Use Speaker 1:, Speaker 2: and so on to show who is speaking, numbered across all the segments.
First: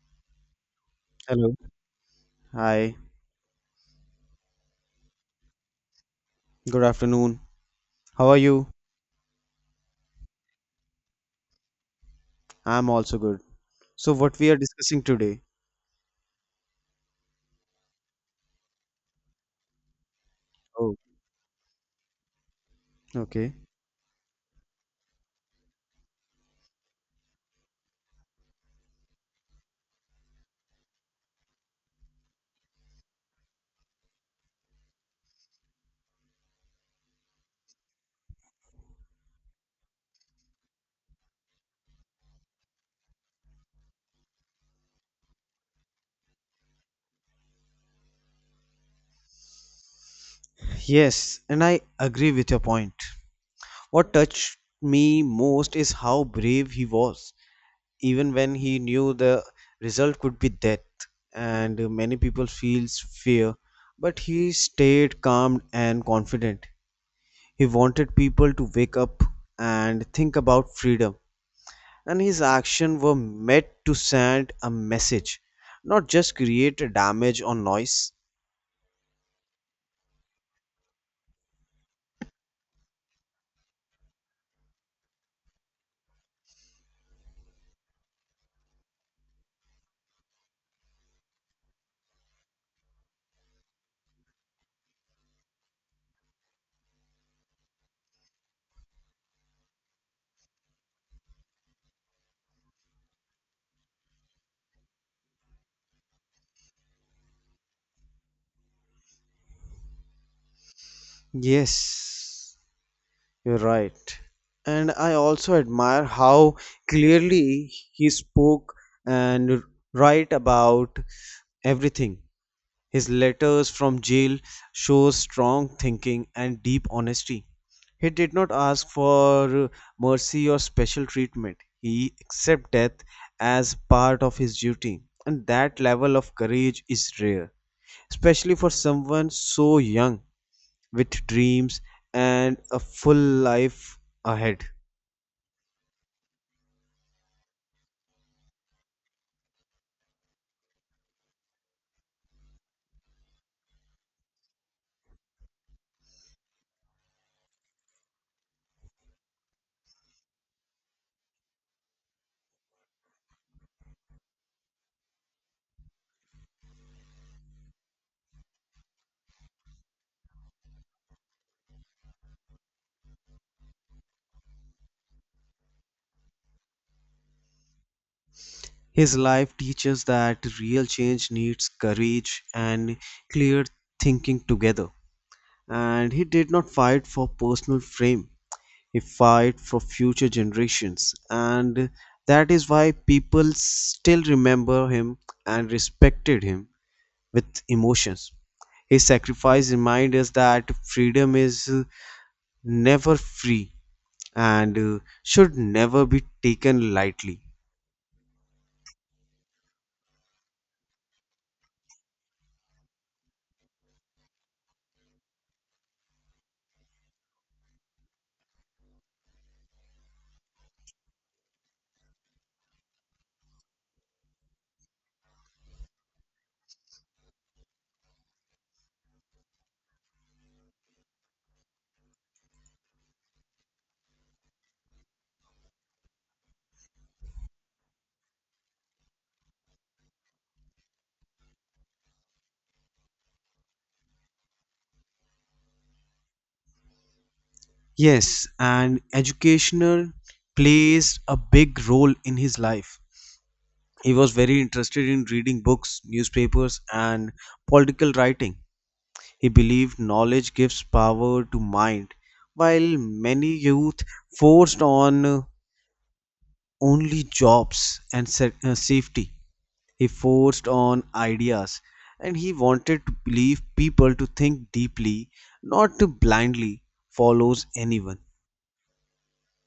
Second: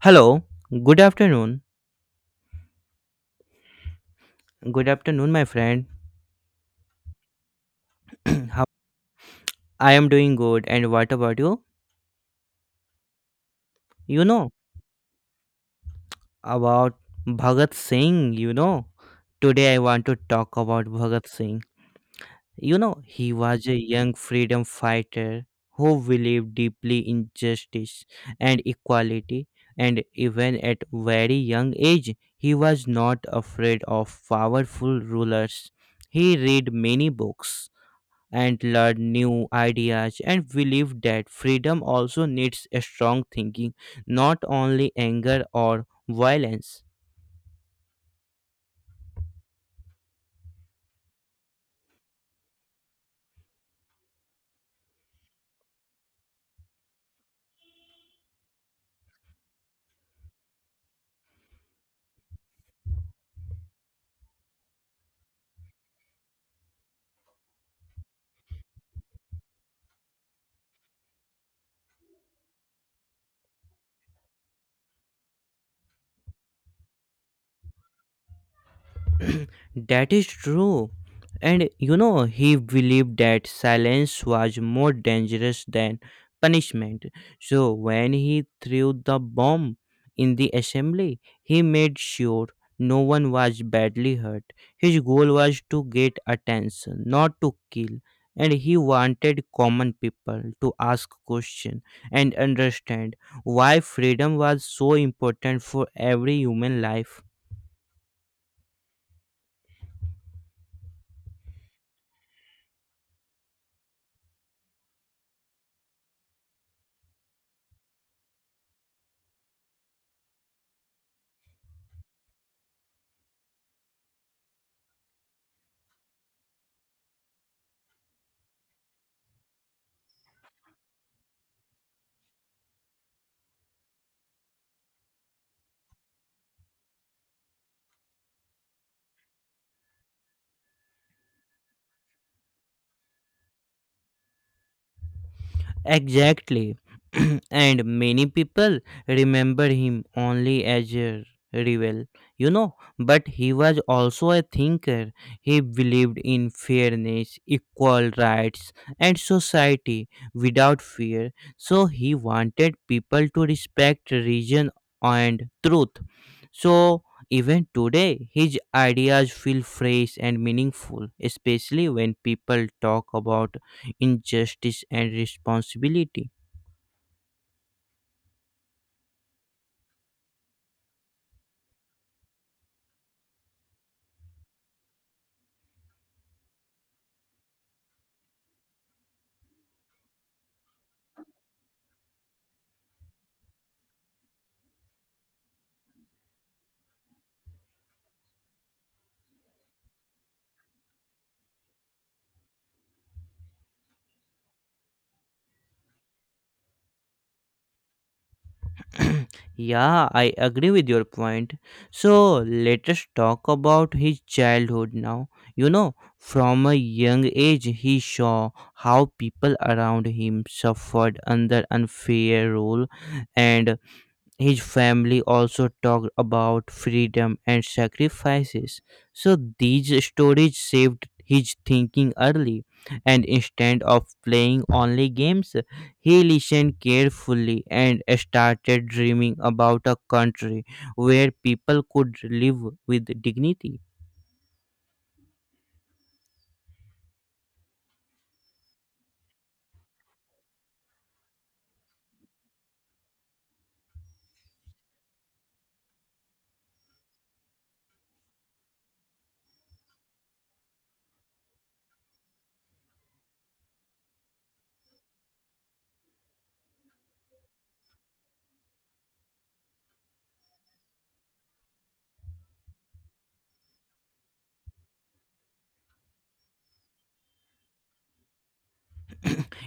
Speaker 1: Hello, good
Speaker 2: Hello.
Speaker 1: afternoon.
Speaker 2: Hi.
Speaker 1: Good afternoon, my friend.
Speaker 2: Good afternoon. How are
Speaker 1: How
Speaker 2: you?
Speaker 1: I am doing good, and what about you?
Speaker 2: I'm also good. So,
Speaker 1: You
Speaker 2: what we
Speaker 1: know
Speaker 2: are discussing today?
Speaker 1: about Bhagat Singh, you know. Today I want to talk about
Speaker 2: Oh,
Speaker 1: Bhagat Singh. You know, he
Speaker 2: okay.
Speaker 1: was a young freedom fighter who believed deeply in justice and equality, and even at very young age, he was not afraid of powerful rulers. He read many books and learn new ideas and believe that freedom also needs a strong thinking, not only anger or violence.
Speaker 2: Yes, and I agree with your point. What touched me most is how brave he was, even when he knew the result could be death, and many people feels fear, but he stayed calm and confident. He wanted people to wake up and think about freedom, and his actions were meant to send a message, not just create a damage or noise.
Speaker 1: That is true. And you know, he believed that silence was more dangerous than punishment. So when he threw the bomb in the assembly, he made sure no one was badly hurt. His goal was to get attention, not to kill. And he wanted common people to ask questions and understand why freedom was so important for every human life.
Speaker 2: Yes, you're right. And I also admire how clearly he spoke and write about everything. His letters from jail show strong thinking and deep honesty. He did not ask for mercy or special treatment. He accepted death as part of his duty, and that level of courage is rare, especially for someone so young with dreams and a full life ahead.
Speaker 1: Exactly. And many people remember him only as a rebel, but he was also a thinker. He believed in fairness, equal rights, and society without fear. So he wanted people to respect reason and truth. So even today, his ideas feel fresh and meaningful, especially when people talk about injustice and responsibility.
Speaker 2: His life teaches that real change needs courage and clear thinking together. And he did not fight for personal fame. He fight for future generations. And that is why people still remember him and respected him with emotions. His sacrifice reminds us that freedom is never free, and should never be taken lightly.
Speaker 1: Yeah, I agree with your point. So let us talk about his childhood now. You know, from a young age, he saw how people around him suffered under unfair rule, and his family also talked about freedom and sacrifices. So these stories shaped his thinking early, and instead of playing only games, he listened carefully and started dreaming about a country where people could live with dignity.
Speaker 2: Yes, and educational plays a big role in his life. He was very interested in reading books, newspapers, and political writing. He believed knowledge gives power to mind, while many youth forced on only jobs and safety. He forced on ideas, and he wanted to believe people to think deeply, not to blindly follows anyone.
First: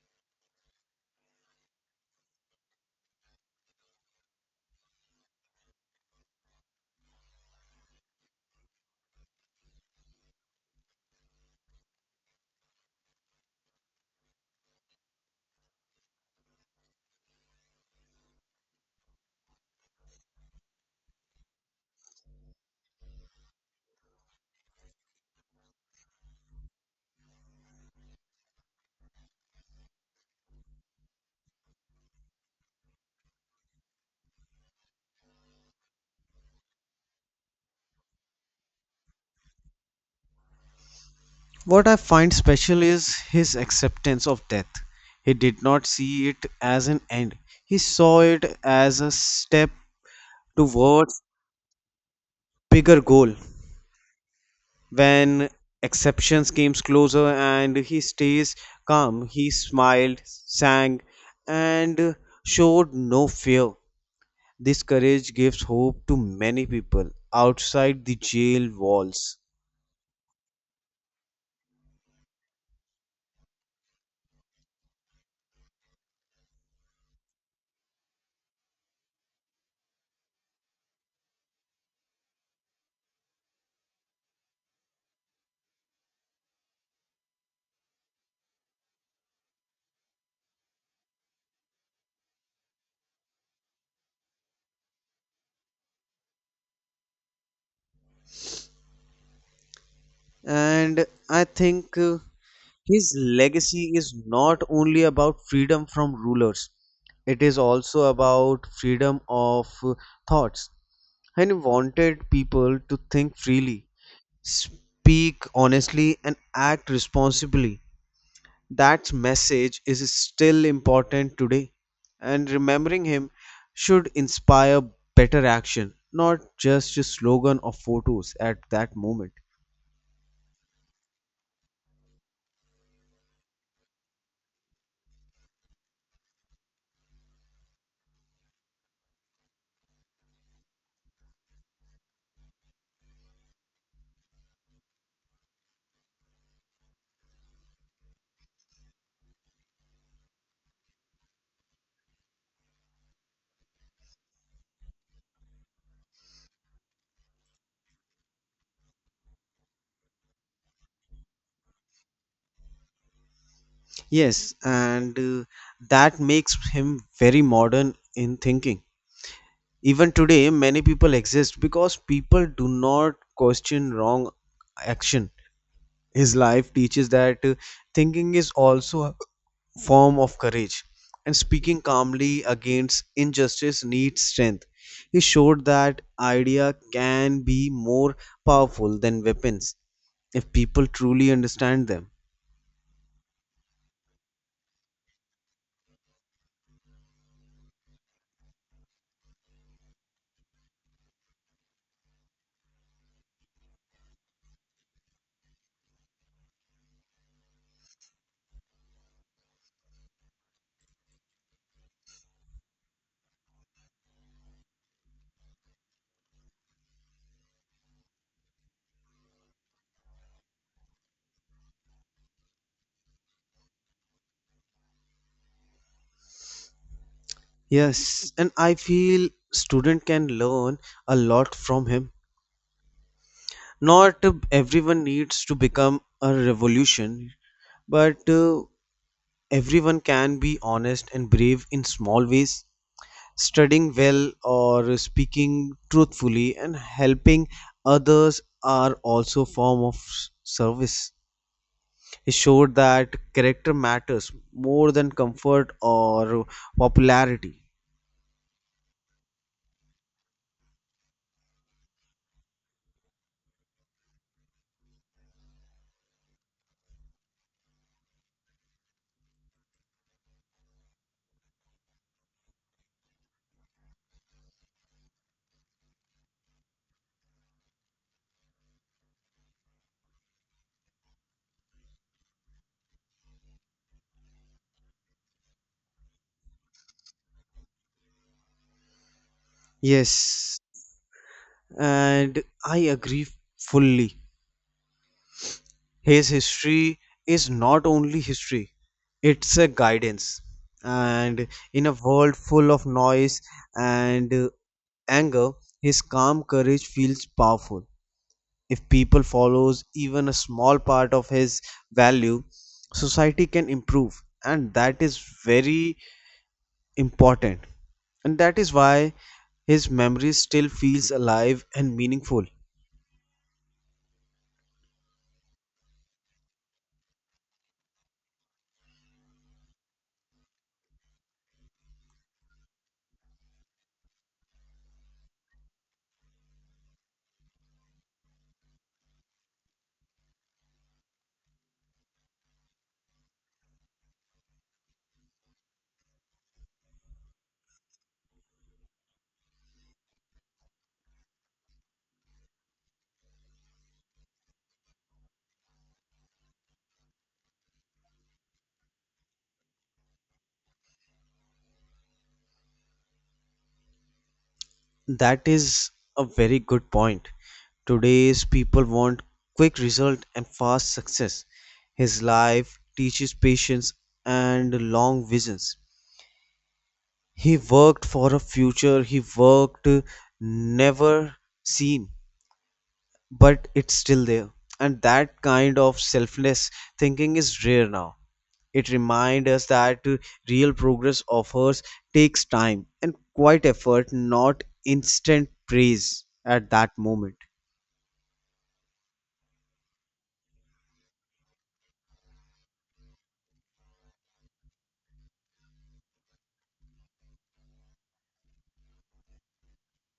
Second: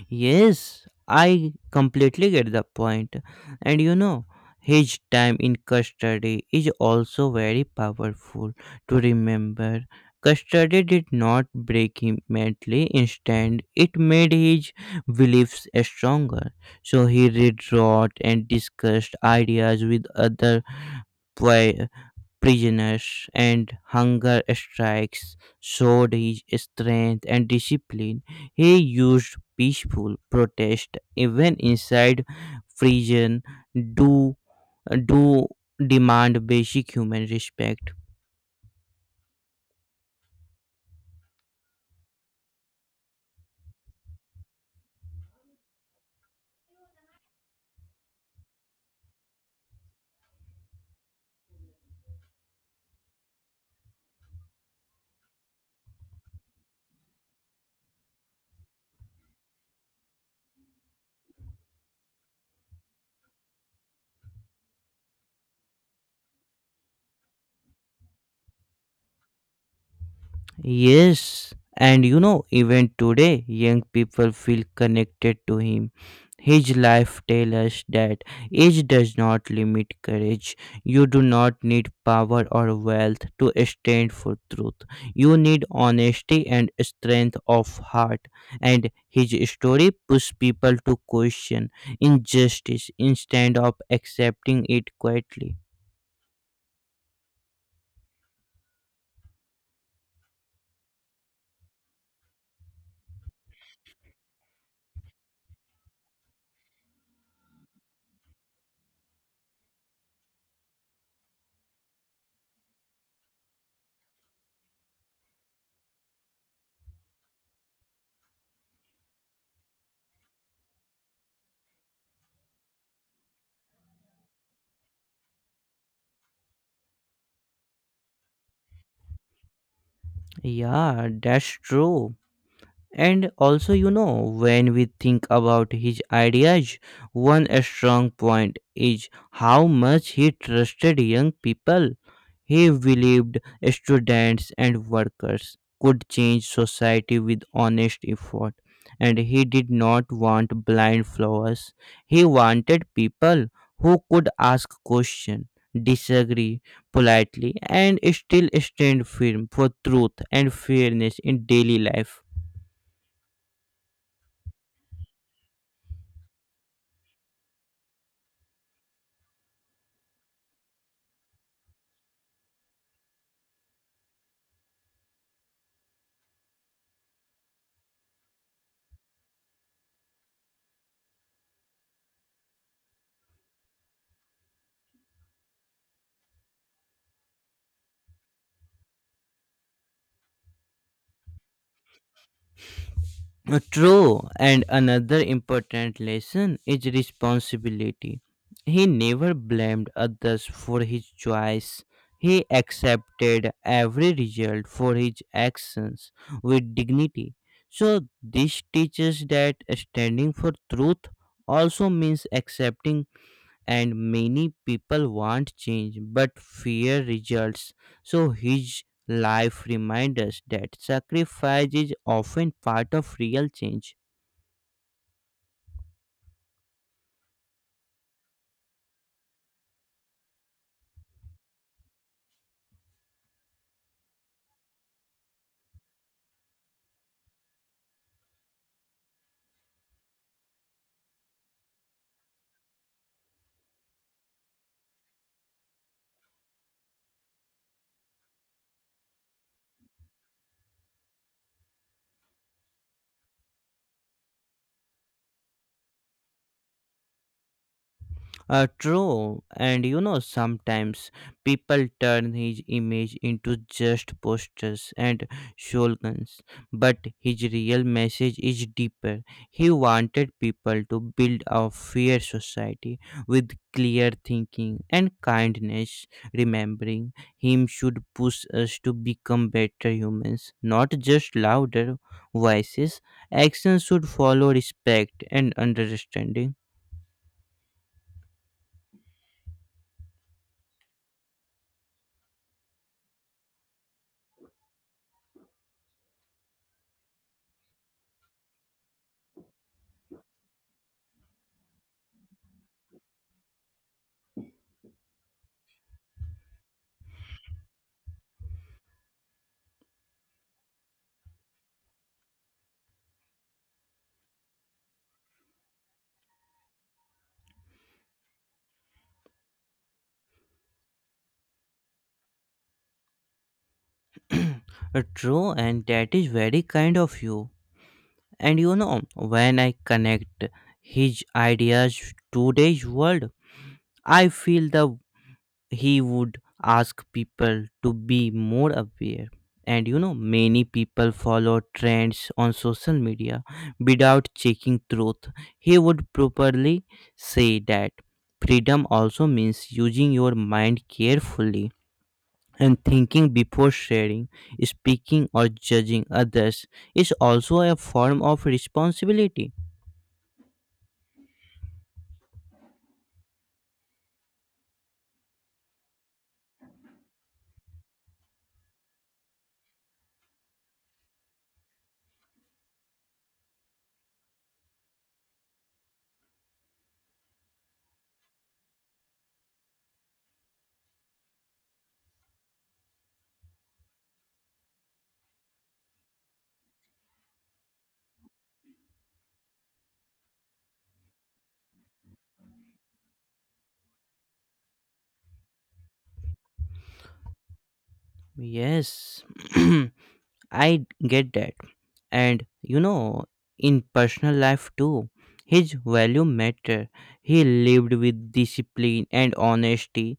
Speaker 1: Yes, I completely get the point. And you know, his time in custody is also very powerful to remember. Custody did not break him mentally, instead, it made his beliefs stronger. So he rewrote and discussed ideas with other prisoners, and hunger strikes showed his strength and discipline. He used peaceful protest even inside prison to, to demand basic human respect.
Speaker 2: What I find special is his acceptance of death. He did not see it as an end, he saw it as a step towards bigger goal. When exceptions came closer and he stays calm, he smiled, sang, and showed no fear. This courage gives hope to many people outside the jail walls.
Speaker 1: Yes, and you know, even today, young people feel connected to him. His life tells us that age does not limit courage. You do not need power or wealth to stand for truth. You need honesty and strength of heart. And his story pushes people to question injustice instead of accepting it quietly.
Speaker 2: And I think his legacy is not only about freedom from rulers, it is also about freedom of thoughts. And he wanted people to think freely, speak honestly, and act responsibly. That message is still important today, and remembering him should inspire better action, not just a slogan or photos at that moment.
Speaker 1: Yeah, that's true. And also, you know, when we think about his ideas, one strong point is how much he trusted young people. He believed students and workers could change society with honest effort. And he did not want blind followers. He wanted people who could ask questions, disagree politely, and still stand firm for truth and fairness in daily life.
Speaker 2: Yes, and that makes him very modern in thinking. Even today, many people exist because people do not question wrong action. His life teaches that thinking is also a form of courage, and speaking calmly against injustice needs strength. He showed that idea can be more powerful than weapons if people truly understand them.
Speaker 1: True, and another important lesson is responsibility. He never blamed others for his choice. He accepted every result for his actions with dignity. So, this teaches that standing for truth also means accepting, and many people want change but fear results. So his life reminds us that sacrifice is often part of real change.
Speaker 2: Yes, and I feel student can learn a lot from him. Not everyone needs to become a revolution, but everyone can be honest and brave in small ways. Studying well or speaking truthfully and helping others are also form of service. It showed that character matters more than comfort or popularity.
Speaker 1: True, and you know, sometimes people turn his image into just posters and slogans, but his real message is deeper. He wanted people to build a fair society with clear thinking and kindness. Remembering him should push us to become better humans, not just louder voices. Actions should follow respect and understanding.
Speaker 2: Yes, and I agree fully. His history is not only history, it's a guidance. And in a world full of noise and anger, his calm courage feels powerful. If people follows even a small part of his value, society can improve, and that is very important. And that is why his memory still feels alive and meaningful.
Speaker 1: True, and that is very kind of you. And you know, when I connect his ideas to today's world, I feel that he would ask people to be more aware. And you know, many people follow trends on social media without checking truth. He would properly say that freedom also means using your mind carefully, and thinking before sharing, speaking, or judging others is also a form of responsibility.
Speaker 2: That is a very good point. Today's people want quick result and fast success. His life teaches patience and long visions. He worked for a future he worked never seen, but it's still there. And that kind of selfless thinking is rare now. It reminds us that real progress offers takes time and quite effort, not instant praise at that moment.
Speaker 1: Yes, I get that. And you know, in personal life too, his value matter. He lived with discipline and honesty.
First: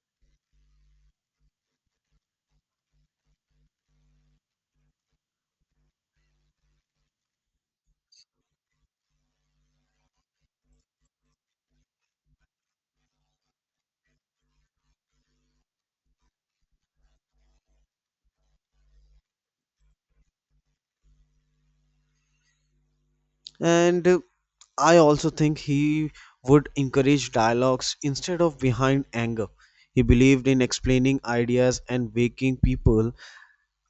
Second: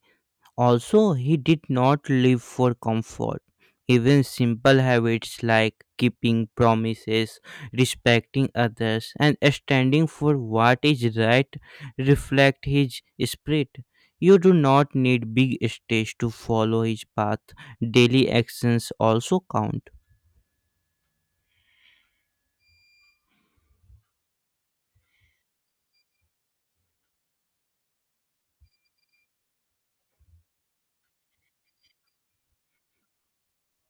Speaker 1: Also, he did not live for comfort. Even simple habits like keeping promises, respecting others, and standing for what is right reflect his spirit. You do not need big stage to follow his path. Daily actions also count.
Speaker 2: And I also think he would encourage dialogues instead of behind anger. He believed in explaining ideas and waking people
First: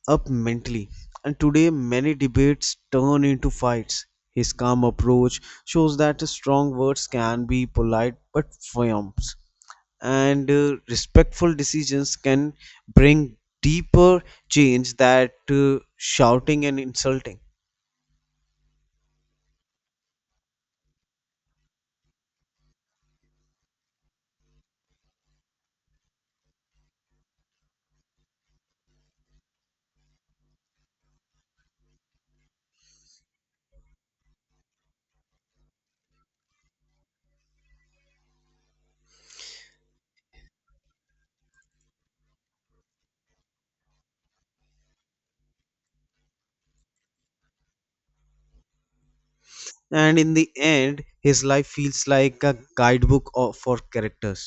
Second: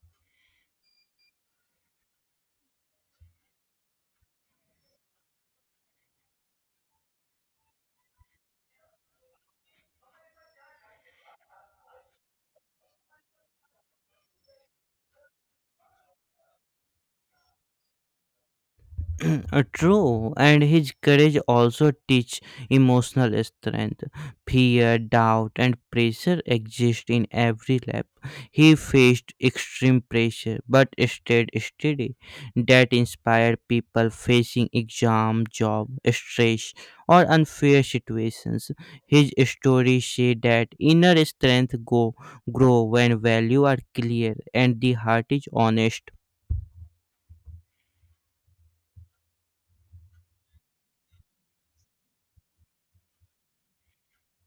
Speaker 2: up mentally. And today, many debates turn into fights. His calm approach shows that strong words can be polite but firm, and respectful decisions can bring deeper change that shouting and insulting.
Speaker 1: True, and his courage also teach emotional strength. Fear, doubt, and pressure exist in every lab. He faced extreme pressure but stayed steady. That inspired people facing exam, job, stress, or unfair situations. His story say that inner strength go grow when value are clear and the heart is honest.
Speaker 2: And in the end, his life feels like a guidebook for characters.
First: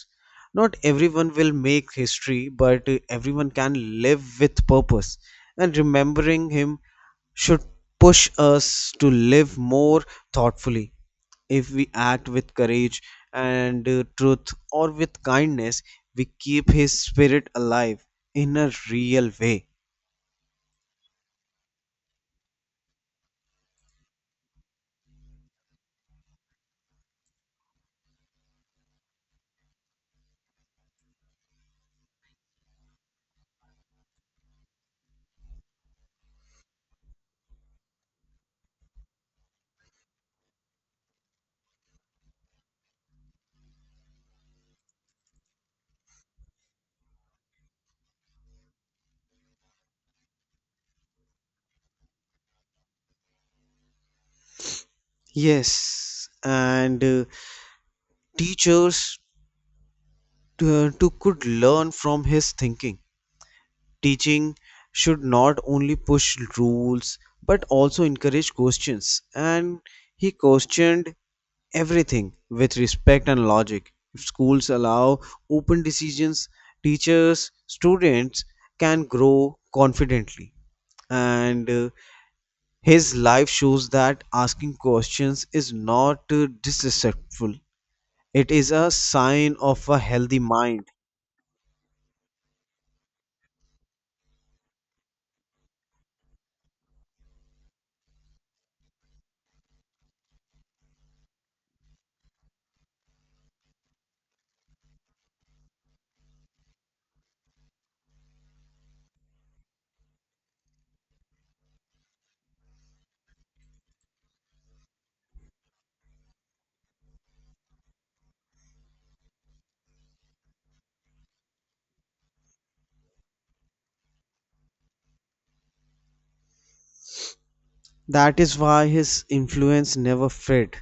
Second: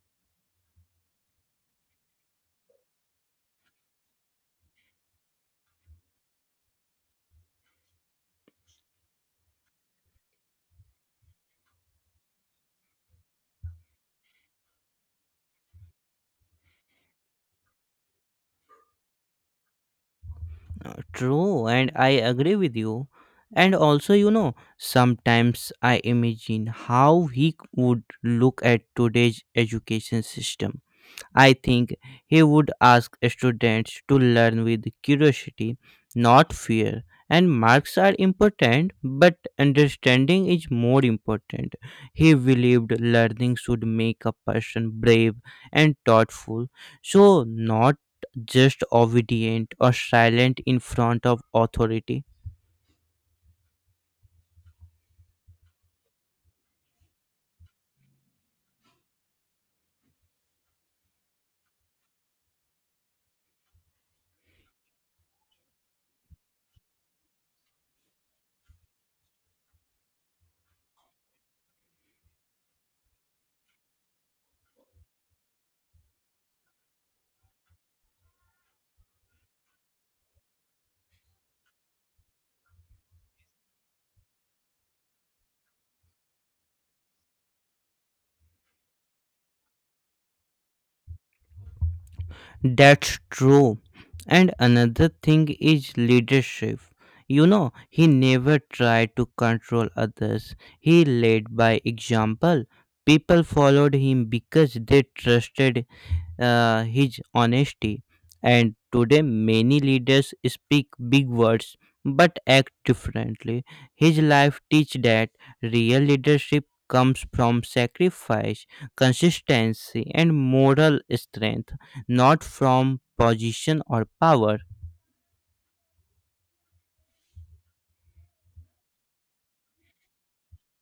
Speaker 2: Not everyone will make history, but everyone can live with purpose. And remembering him should push us to live more thoughtfully. If we act with courage and truth or with kindness, we keep his spirit alive in a real way.
Speaker 1: True, and I agree with you. And also, you know, sometimes I imagine how he would look at today's education system. I think he would ask students to learn with curiosity, not fear. And marks are important, but understanding is more important. He believed learning should make a person brave and thoughtful, so not just obedient or silent in front of authority.
Speaker 2: Yes, and teachers to could learn from his thinking. Teaching should not only push rules but also encourage questions, and he questioned everything with respect and logic. If schools allow open decisions, teachers, students can grow confidently. And his life shows that asking questions is not disrespectful, it is a sign of a healthy mind.
Speaker 1: That's true. And another thing is leadership. You know, he never tried to control others. He led by example. People followed him because they trusted his honesty. And today, many leaders speak big words but act differently. His life teaches that real leadership comes from sacrifice, consistency, and moral strength, not from position or power.
Speaker 2: That is why his influence never faded.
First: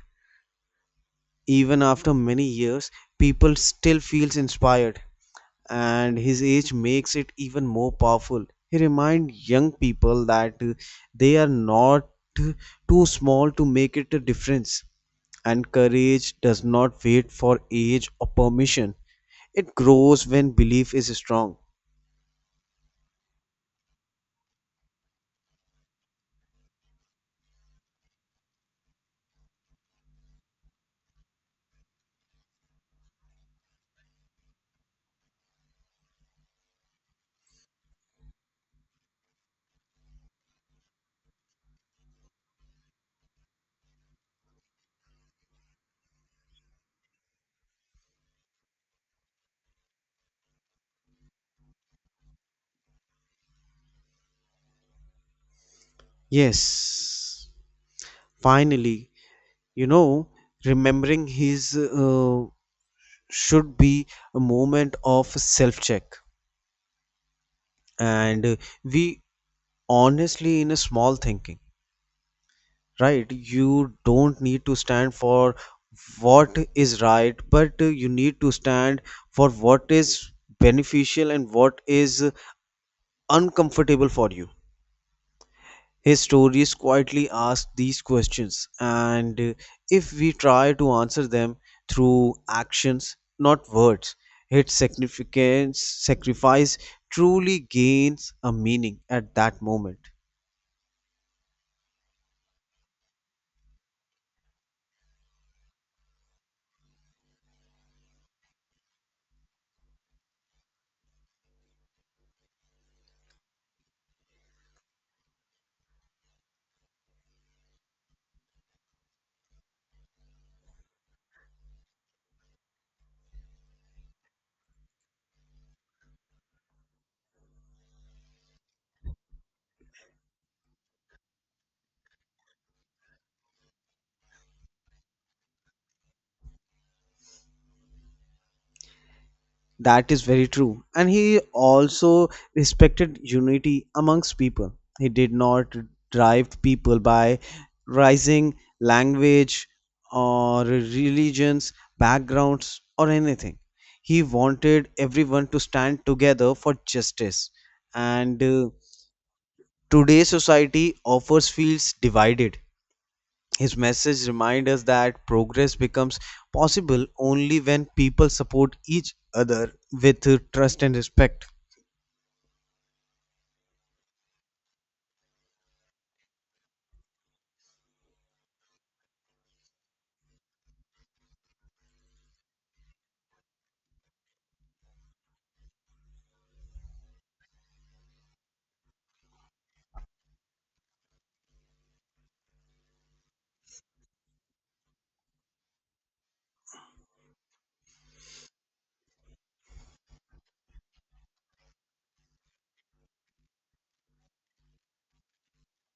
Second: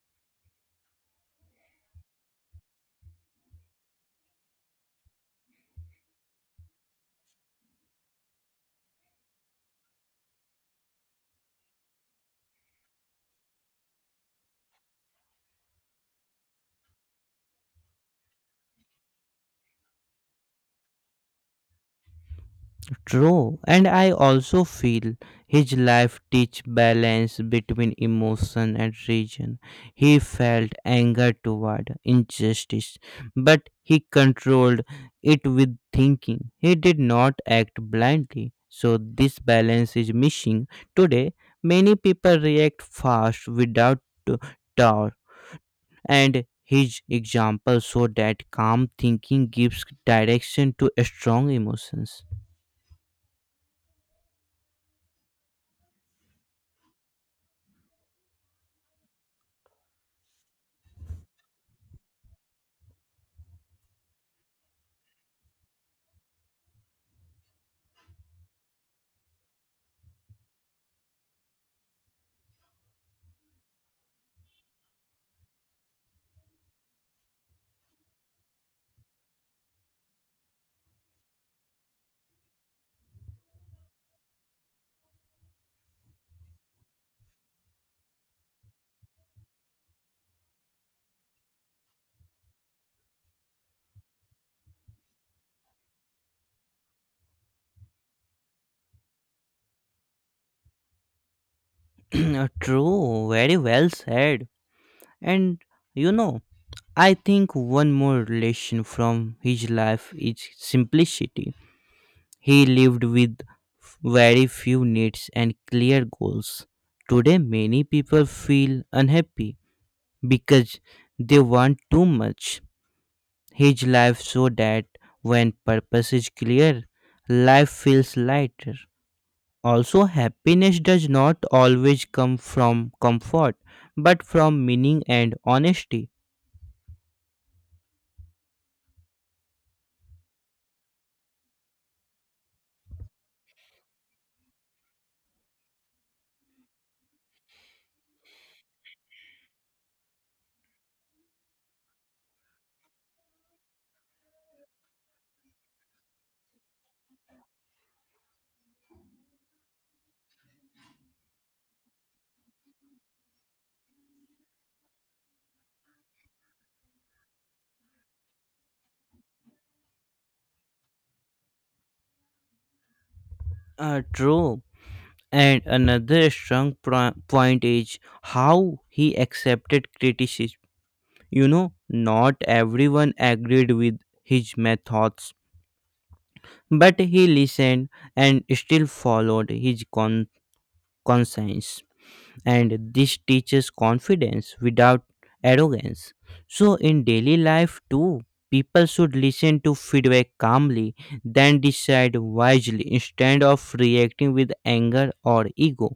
Speaker 2: Even after many years, people still feels inspired, and his age makes it even more powerful. He reminds young people that they are not uh, too small to make it a difference, and courage does not wait for age or permission. It grows when belief is strong.
Speaker 1: True, and I also feel his life teach balance between emotion and reason. He felt anger toward injustice, but he controlled it with thinking. He did not act blindly. So this balance is missing. Today, many people react fast without t- thought, and his example showed that calm thinking gives direction to strong emotions.
Speaker 2: Yes. Finally, you know, remembering his should be a moment of self check, and we honestly in a small thinking, right? You don't need to stand for what is right, but you need to stand for what is beneficial and what is uncomfortable for you. His stories quietly ask these questions, and if we try to answer them through actions, not words, its significance, sacrifice truly gains a meaning at that moment.
Speaker 1: True, very well said. And you know, I think one more lesson from his life is simplicity. He lived with very few needs and clear goals. Today, many people feel unhappy because they want too much. His life so that when purpose is clear, life feels lighter. Also, happiness does not always come from comfort, but from meaning and honesty.
Speaker 2: That is very true. And he also respected unity amongst people. He did not drive people by rising language or religions, backgrounds, or anything. He wanted everyone to stand together for justice. And today's society offers fields divided. His message reminds us that progress becomes possible only when people support each other with trust and respect.
Speaker 1: True. And another strong point is how he accepted criticism. You know, not everyone agreed with his methods, but he listened and still followed his conscience. And this teaches confidence without arrogance. So, in daily life too, people should listen to feedback calmly, then decide wisely instead of reacting with anger or ego.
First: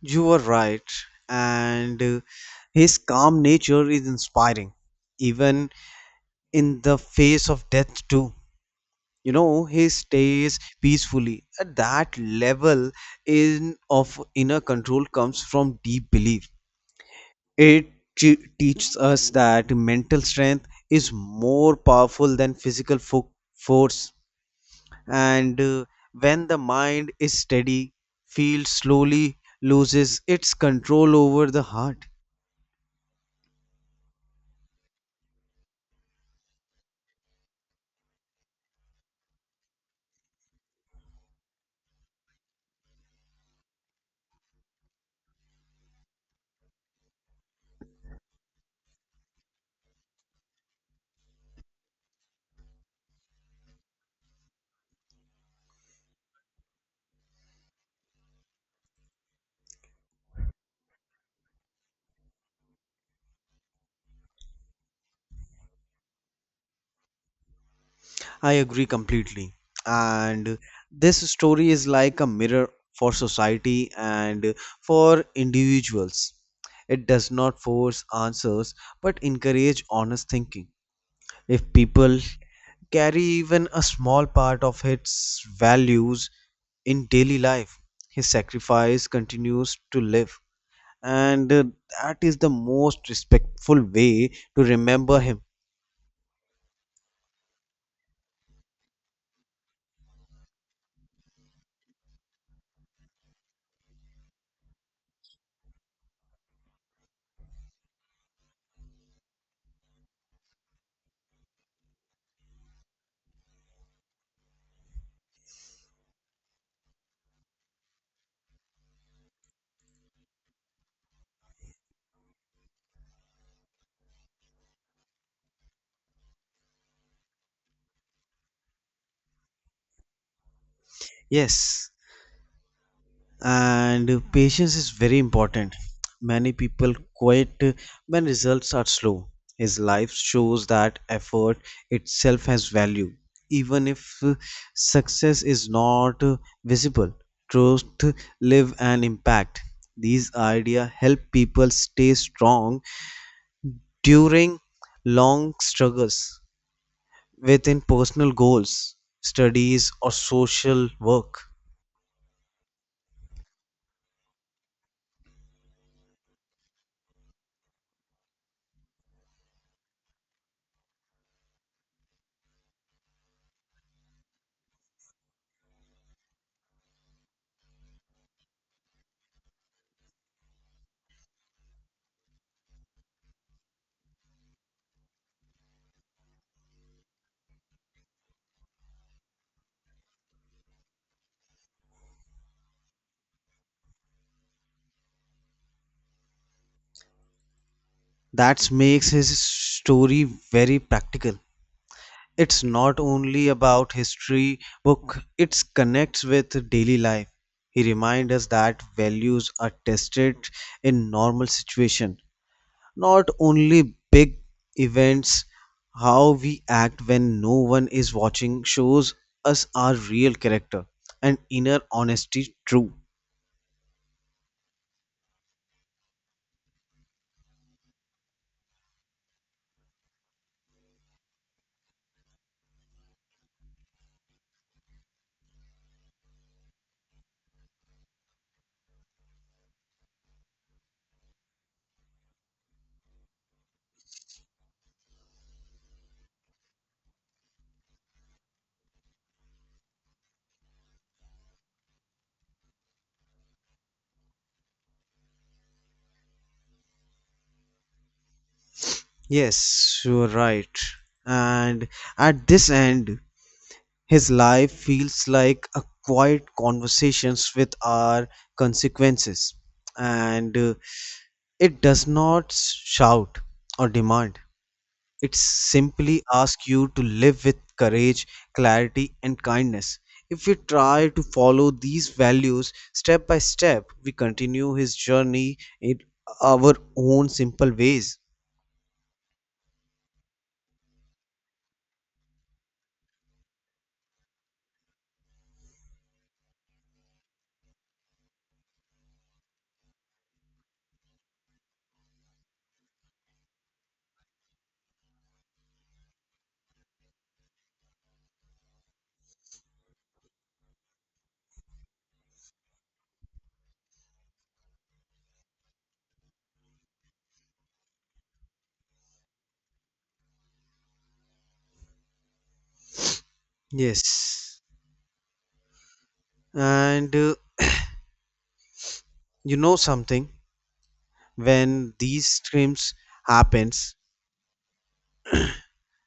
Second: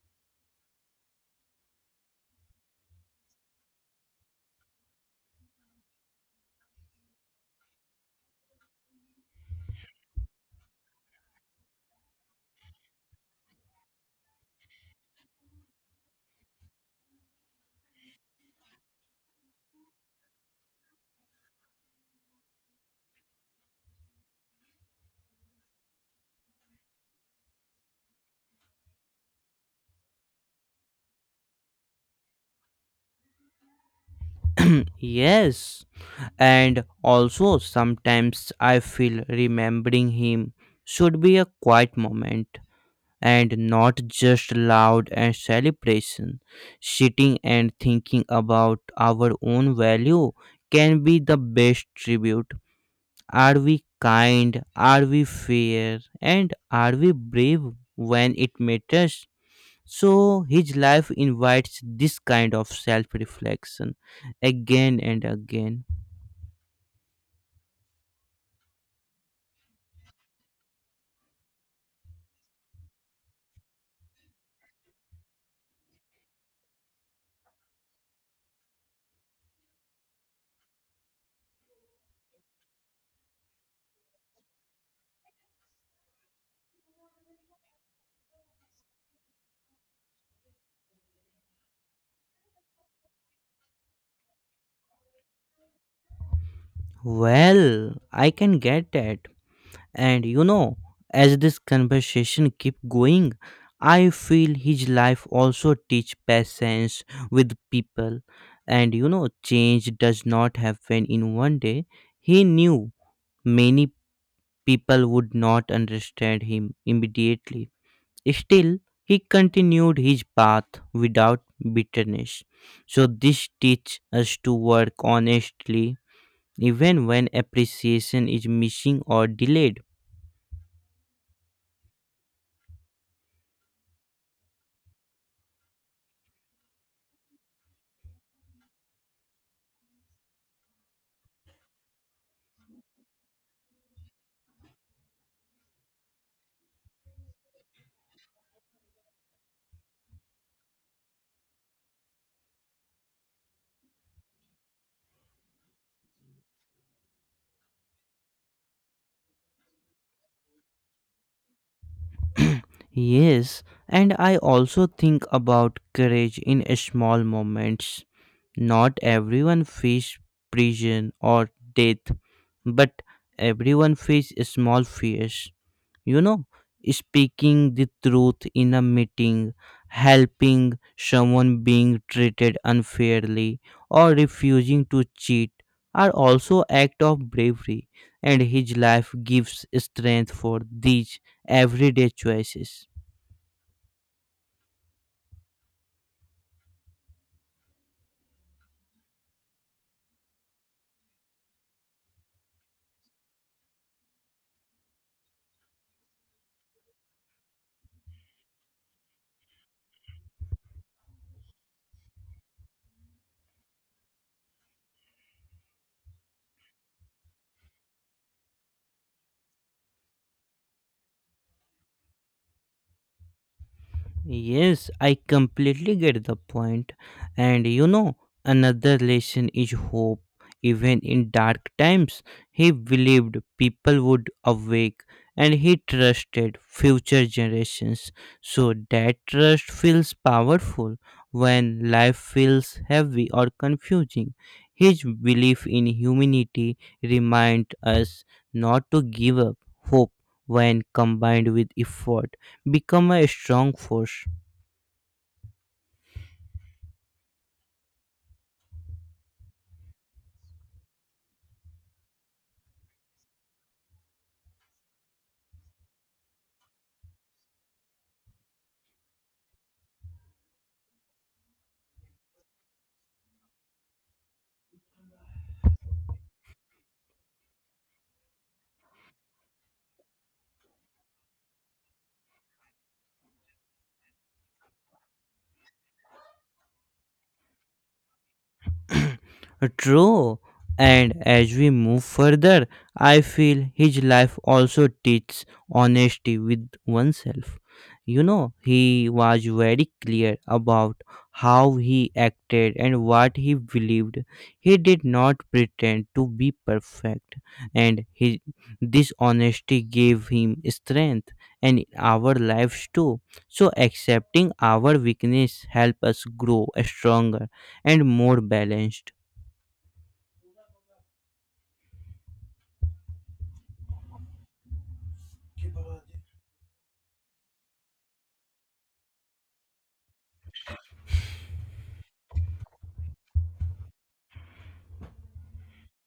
Speaker 2: You were right, and his calm nature is inspiring, even in the face of death, too. You know, he stays peacefully. At that level in of inner control comes from deep belief. It teaches us that mental strength is more powerful than physical force, and when the mind is steady, field slowly loses its control over the heart.
Speaker 1: Yes, and also sometimes I feel remembering him should be a quiet moment and not just loud and celebration. Sitting and thinking about our own value can be the best tribute. Are we kind? Are we fair? And are we brave when it matters? So his life invites this kind of self reflection again and again.
Speaker 2: I agree completely. And this story is like a mirror for society and for individuals. It does not force answers but encourage honest thinking. If people carry even a small part of his values in daily life, his sacrifice continues to live, and that is the most respectful way to remember him.
Speaker 1: Well, I can get that. And you know, as this conversation keep going, I feel his life also teach patience with people. And you know, change does not happen in one day. He knew many people would not understand him immediately. Still, he continued his path without bitterness. So this teach us to work honestly even when appreciation is missing or delayed.
Speaker 2: Yes, and patience is very important. Many people quit when results are slow. His life shows that effort itself has value, even if success is not visible. Truth live and impact, these ideas help people stay strong during long struggles within personal goals, studies or social work.
Speaker 1: Yes, and I also think about courage in small moments. Not everyone faces prison or death, but everyone faces small fears. You know, speaking the truth in a meeting, helping someone being treated unfairly, or refusing to cheat are also acts of bravery, and his life gives strength for these everyday choices.
Speaker 2: That makes his story very practical. It's not only about history book, it connects with daily life. He reminds us that values are tested in normal situation, not only big events. How we act when no one is watching shows us our real character and inner honesty true.
Speaker 1: Yes, I completely get the point. And you know, another lesson is hope. Even in dark times, he believed people would awake and he trusted future generations. So that trust feels powerful when life feels heavy or confusing. His belief in humanity reminds us not to give up hope when combined with effort become a strong force.
Speaker 2: Yes, you're right. And at this end, his life feels like a quiet conversations with our consequences, and it does not shout or demand. It simply asks you to live with courage, clarity, and kindness. If we try to follow these values step by step, we continue his journey in our own simple ways.
Speaker 1: True. And as we move further, I feel his life also teaches honesty with oneself. You know, he was very clear about how he acted and what he believed. He did not pretend to be perfect, and this honesty gave him strength and in our lives too. So, accepting our weakness helps us grow stronger and more balanced.
Speaker 2: Yes. And you know something? When these streams happens,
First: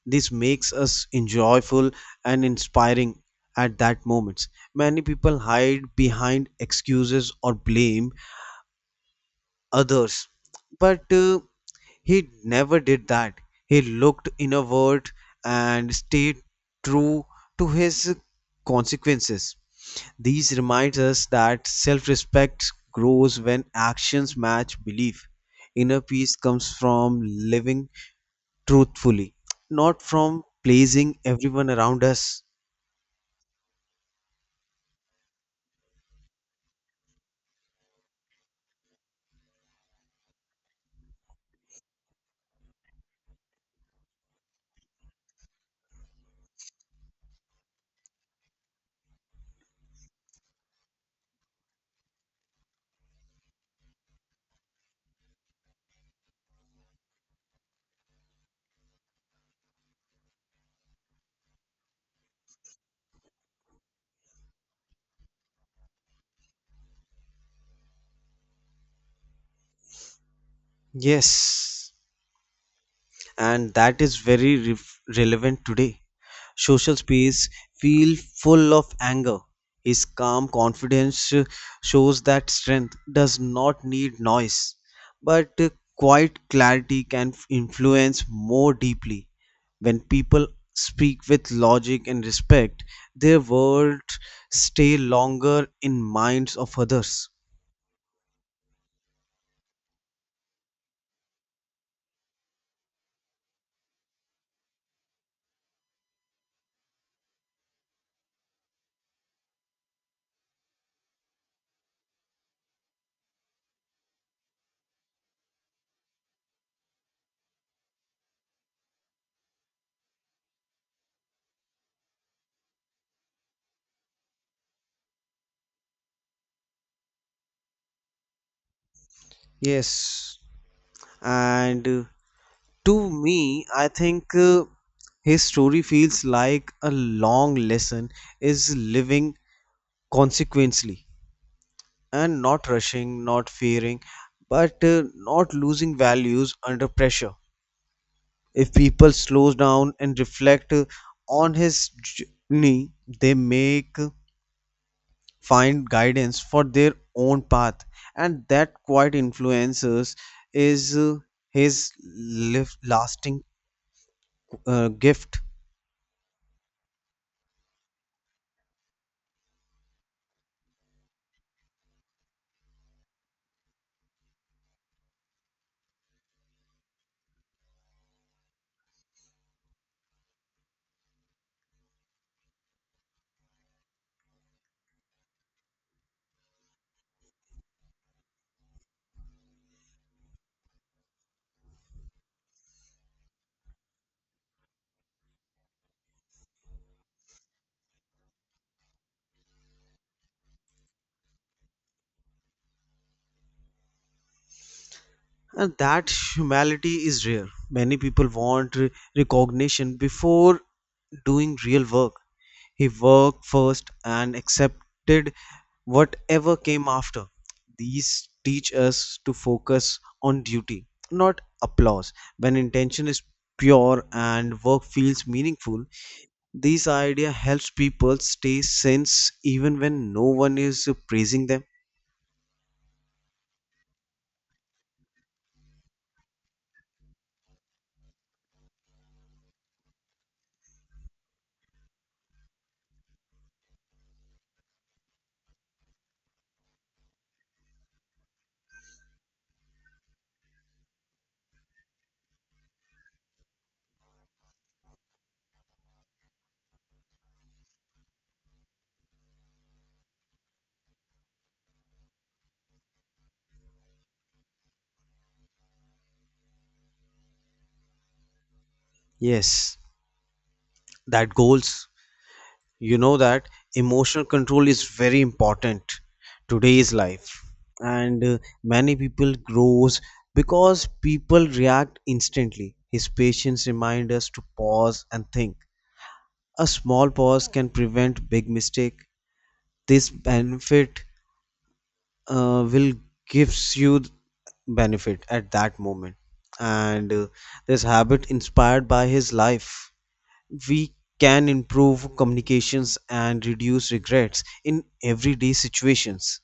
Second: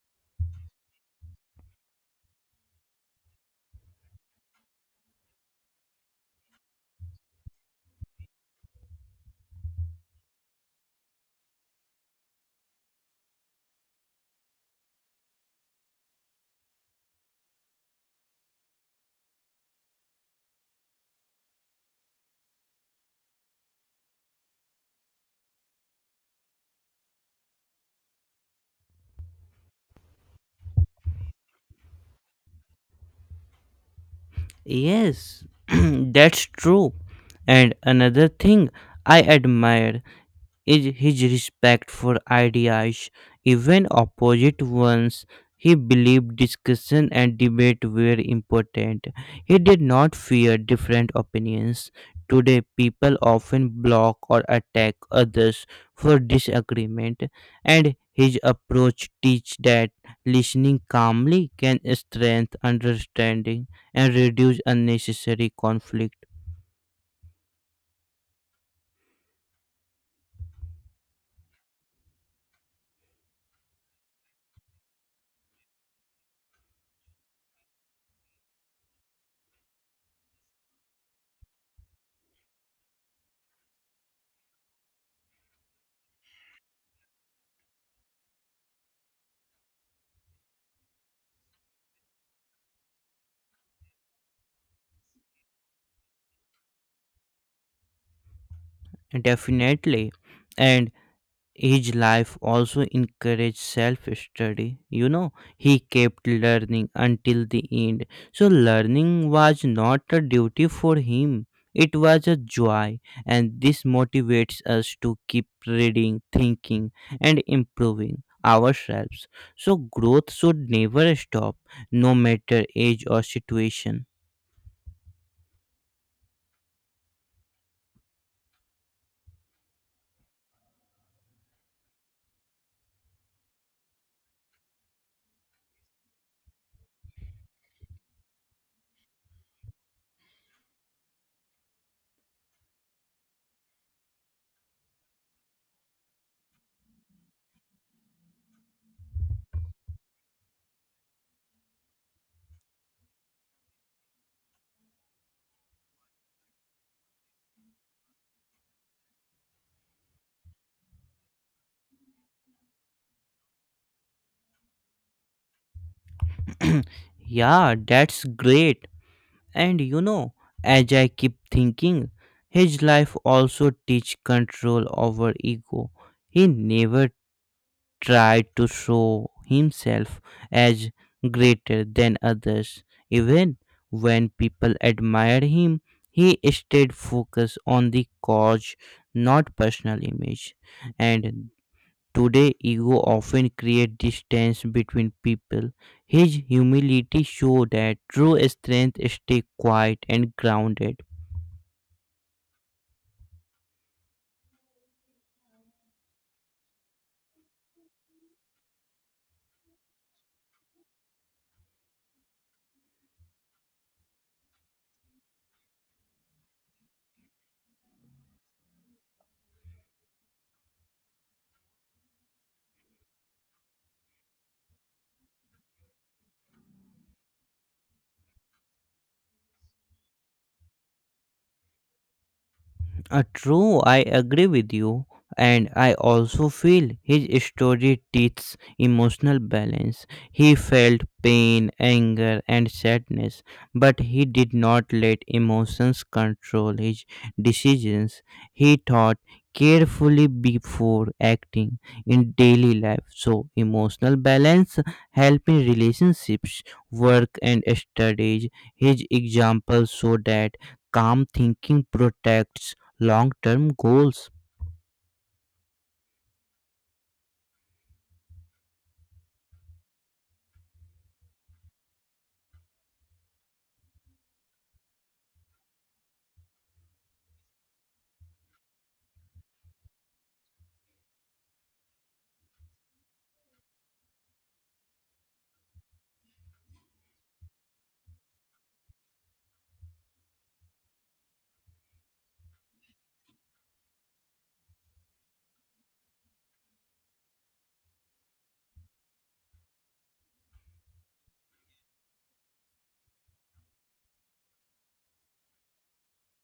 Speaker 2: this makes us enjoyful and inspiring at that moments. Many people hide behind excuses or blame others, but he never did that. He looked inward and stayed true to his consequences. These remind us that self-respect grows when actions match belief. Inner peace comes from living truthfully, not from pleasing everyone around us.
Speaker 1: Yes, that's true. And another thing I admire is his respect for ideas, even opposite ones. He believed discussion and debate were important. He did not fear different opinions. Today, people often block or attack others for disagreement, and his approach teaches that listening calmly can strengthen understanding and reduce unnecessary conflict.
Speaker 2: Yes, and that is very relevant today. Social space feel full of anger. His calm confidence shows that strength does not need noise, but quiet clarity can influence more deeply. When people speak with logic and respect, their words stay longer in minds of others.
Speaker 1: Definitely, and his life also encouraged self study. You know, he kept learning until the end. So, learning was not a duty for him, it was a joy, and this motivates us to keep reading, thinking, and improving ourselves. So, growth should never stop, no matter age or situation.
Speaker 2: Yes, and to me, I think his story feels like a long lesson is living consequently and not rushing, not fearing, but not losing values under pressure. If people slow down and reflect on his journey, they make find guidance for their own path, and that quite influences is his live lasting gift.
Speaker 1: Yeah, that's great. And you know, as I keep thinking, his life also teach control over ego. He never tried to show himself as greater than others. Even when people admired him, he stayed focused on the cause, not personal image. And today, ego often creates distance between people. His humility showed that true strength stays quiet and grounded.
Speaker 2: And that humility is rare. Many people want recognition before doing real work. He worked first and accepted whatever came after. These teach us to focus on duty, not applause. When intention is pure and work feels meaningful, this idea helps people stay sane even when no one is praising them.
Speaker 1: True, I agree with you. And I also feel his story teaches emotional balance. He felt pain, anger, and sadness, but he did not let emotions control his decisions. He thought carefully before acting in daily life. So, emotional balance helps in relationships, work, and studies. His example so that calm thinking protects long term goals.
Speaker 2: Yes, that goals, you know that emotional control is very important today's life. And many people grows because people react instantly. His patience remind us to pause and think. A small pause can prevent big mistake. This benefit will gives you benefit at that moment. And this habit inspired by his life, we can improve communications and reduce regrets in everyday situations.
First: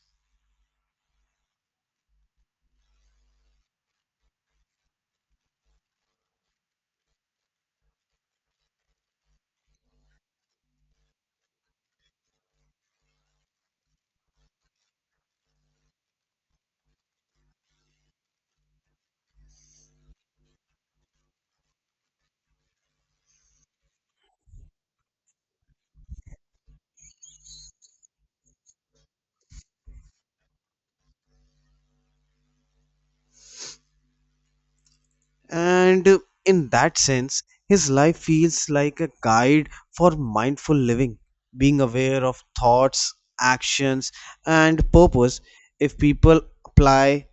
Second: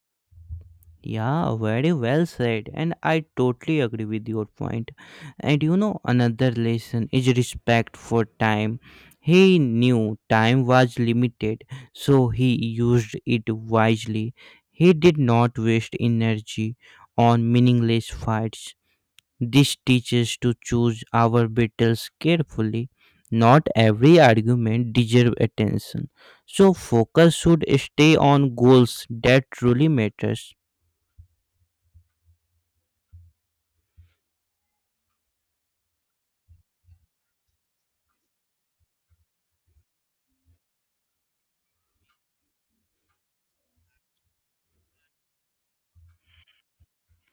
Speaker 1: Yeah, very well said, and I totally agree with your point. And you know, another lesson is respect for time. He knew time was limited, so he used it wisely. He did not waste energy on meaningless fights. This teaches to choose our battles carefully. Not every argument deserves attention. So focus should stay on goals that truly matters.
Speaker 2: And in that sense, his life feels like a guide for mindful living, being aware of thoughts, actions, and purpose. If people apply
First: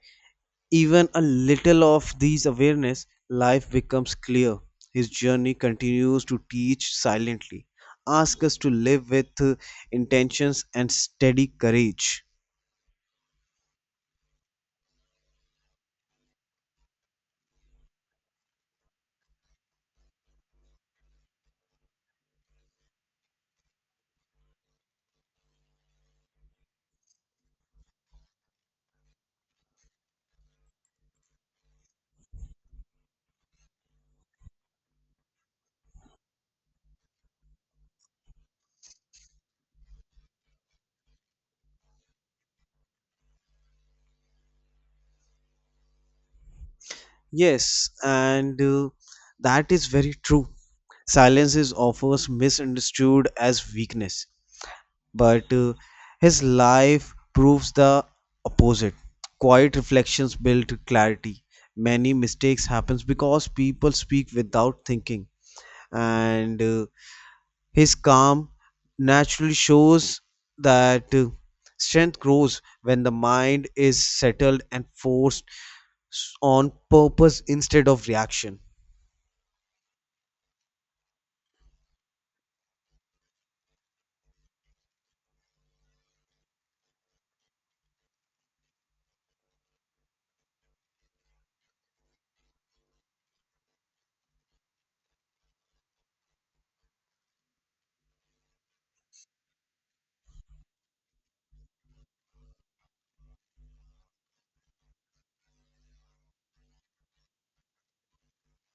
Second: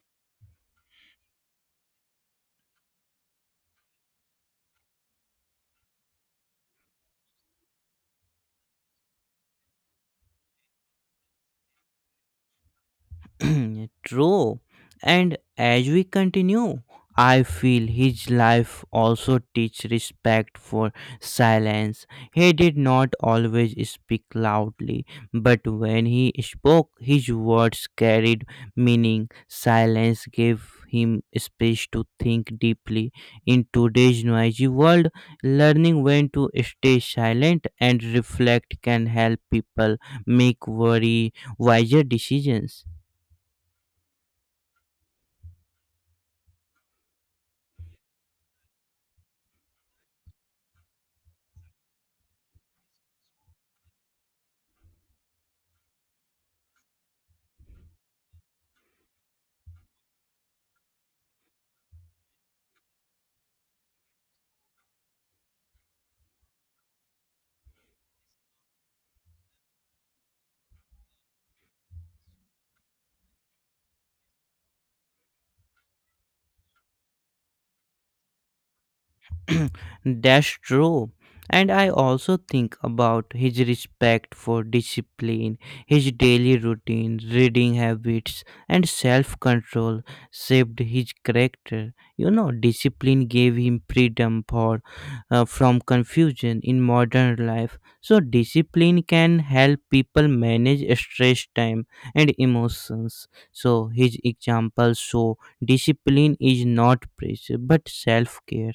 Speaker 2: even a little of these awareness, life becomes clear. His journey continues to teach silently, ask us to live with intentions and steady courage.
Speaker 1: True. And as we continue, I feel his life also teach respect for silence. He did not always speak loudly, but when he spoke, his words carried meaning. Silence gave him space to think deeply. In today's noisy world, learning when to stay silent and reflect can help people make very wiser decisions.
Speaker 2: Yes, and that is very true. Silence is often misunderstood as weakness, but his life proves the opposite. Quiet reflections build clarity. Many mistakes happens because people speak without thinking, and his calm naturally shows that strength grows when the mind is settled and forced on purpose instead of reaction.
Speaker 1: That's true. And I also think about his respect for discipline, his daily routine, reading habits, and self control shaped his character. You know, discipline gave him freedom for, from confusion in modern life. So, discipline can help people manage stress, time, and emotions. So, his examples show discipline is not pressure but self care.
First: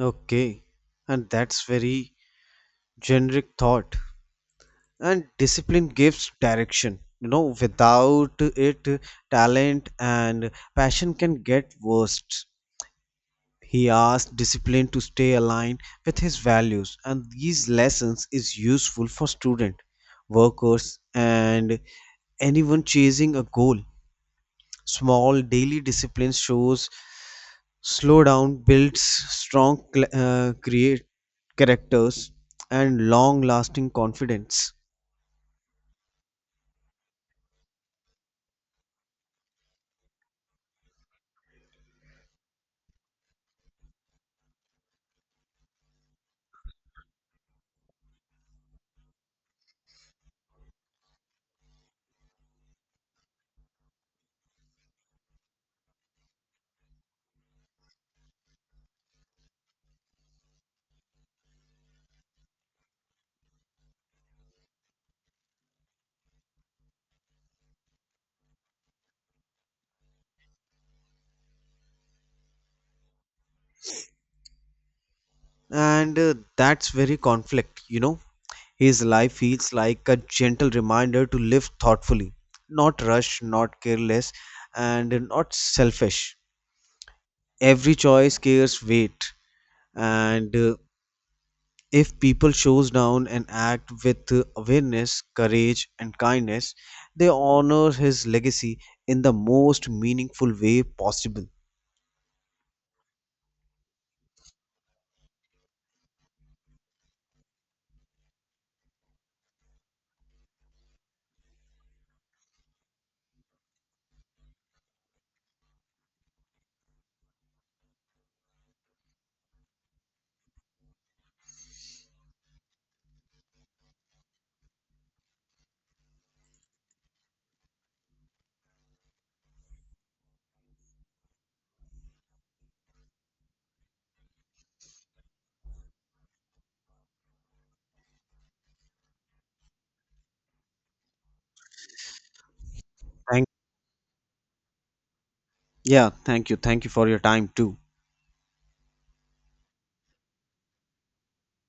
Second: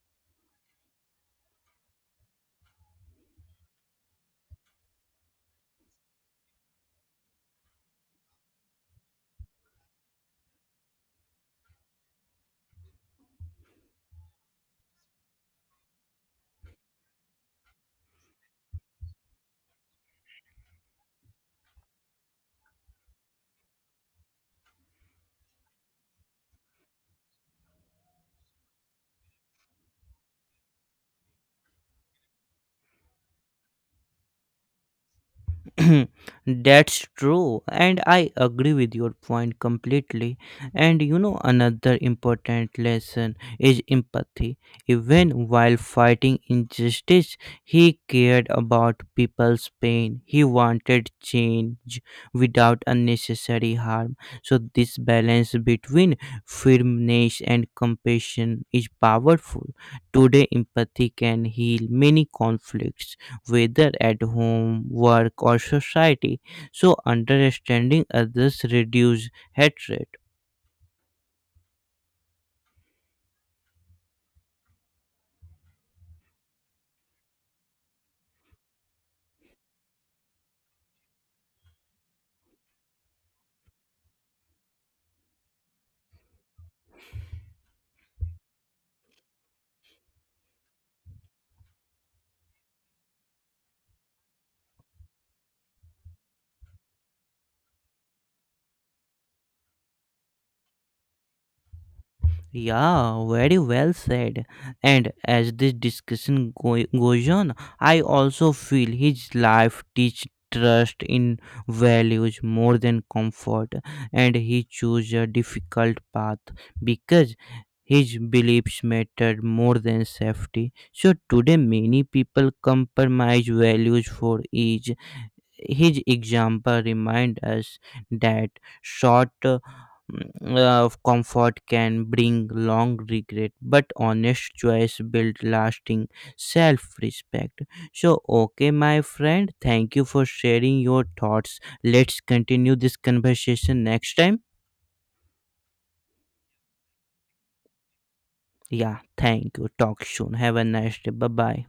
Speaker 2: Okay, and that's very generic thought. And discipline gives direction. You know, without it, talent and passion can get worst. He asked discipline to stay aligned with his values, and these lessons is useful for student, workers, and anyone chasing a goal. Small daily discipline shows slow down builds strong create characters and long lasting confidence.
Speaker 1: That's true, and I agree with your point completely. And you know, another important lesson is empathy. Even while fighting injustice, he cared about people's pain, he wanted change without unnecessary harm. So, this balance between firmness and compassion is powerful. Today, empathy can heal many conflicts whether at home, work, or society. So, understanding others reduce hatred.
Speaker 2: And that's very conflict, you know. His life feels like a gentle reminder to live thoughtfully, not rush, not careless, and not selfish. Every choice carries weight, and if people shows down and act with awareness, courage and kindness, they honor his legacy in the most meaningful way possible.
Speaker 1: Yeah, very well said. And as this discussion goes on, I also feel his life teach trust in values more than comfort, and he chose a difficult path because his beliefs mattered more than safety. So today, many people compromise values for ease, his example remind us that short of comfort can bring long regret but honest choice build lasting self-respect. So okay, my friend, thank you for sharing your thoughts. Let's continue this
Speaker 2: Thank—
Speaker 1: conversation next time.
Speaker 2: yeah, thank you. Thank you for your time too.
Speaker 1: Yeah, thank you. Talk soon. Have a nice day. Bye bye.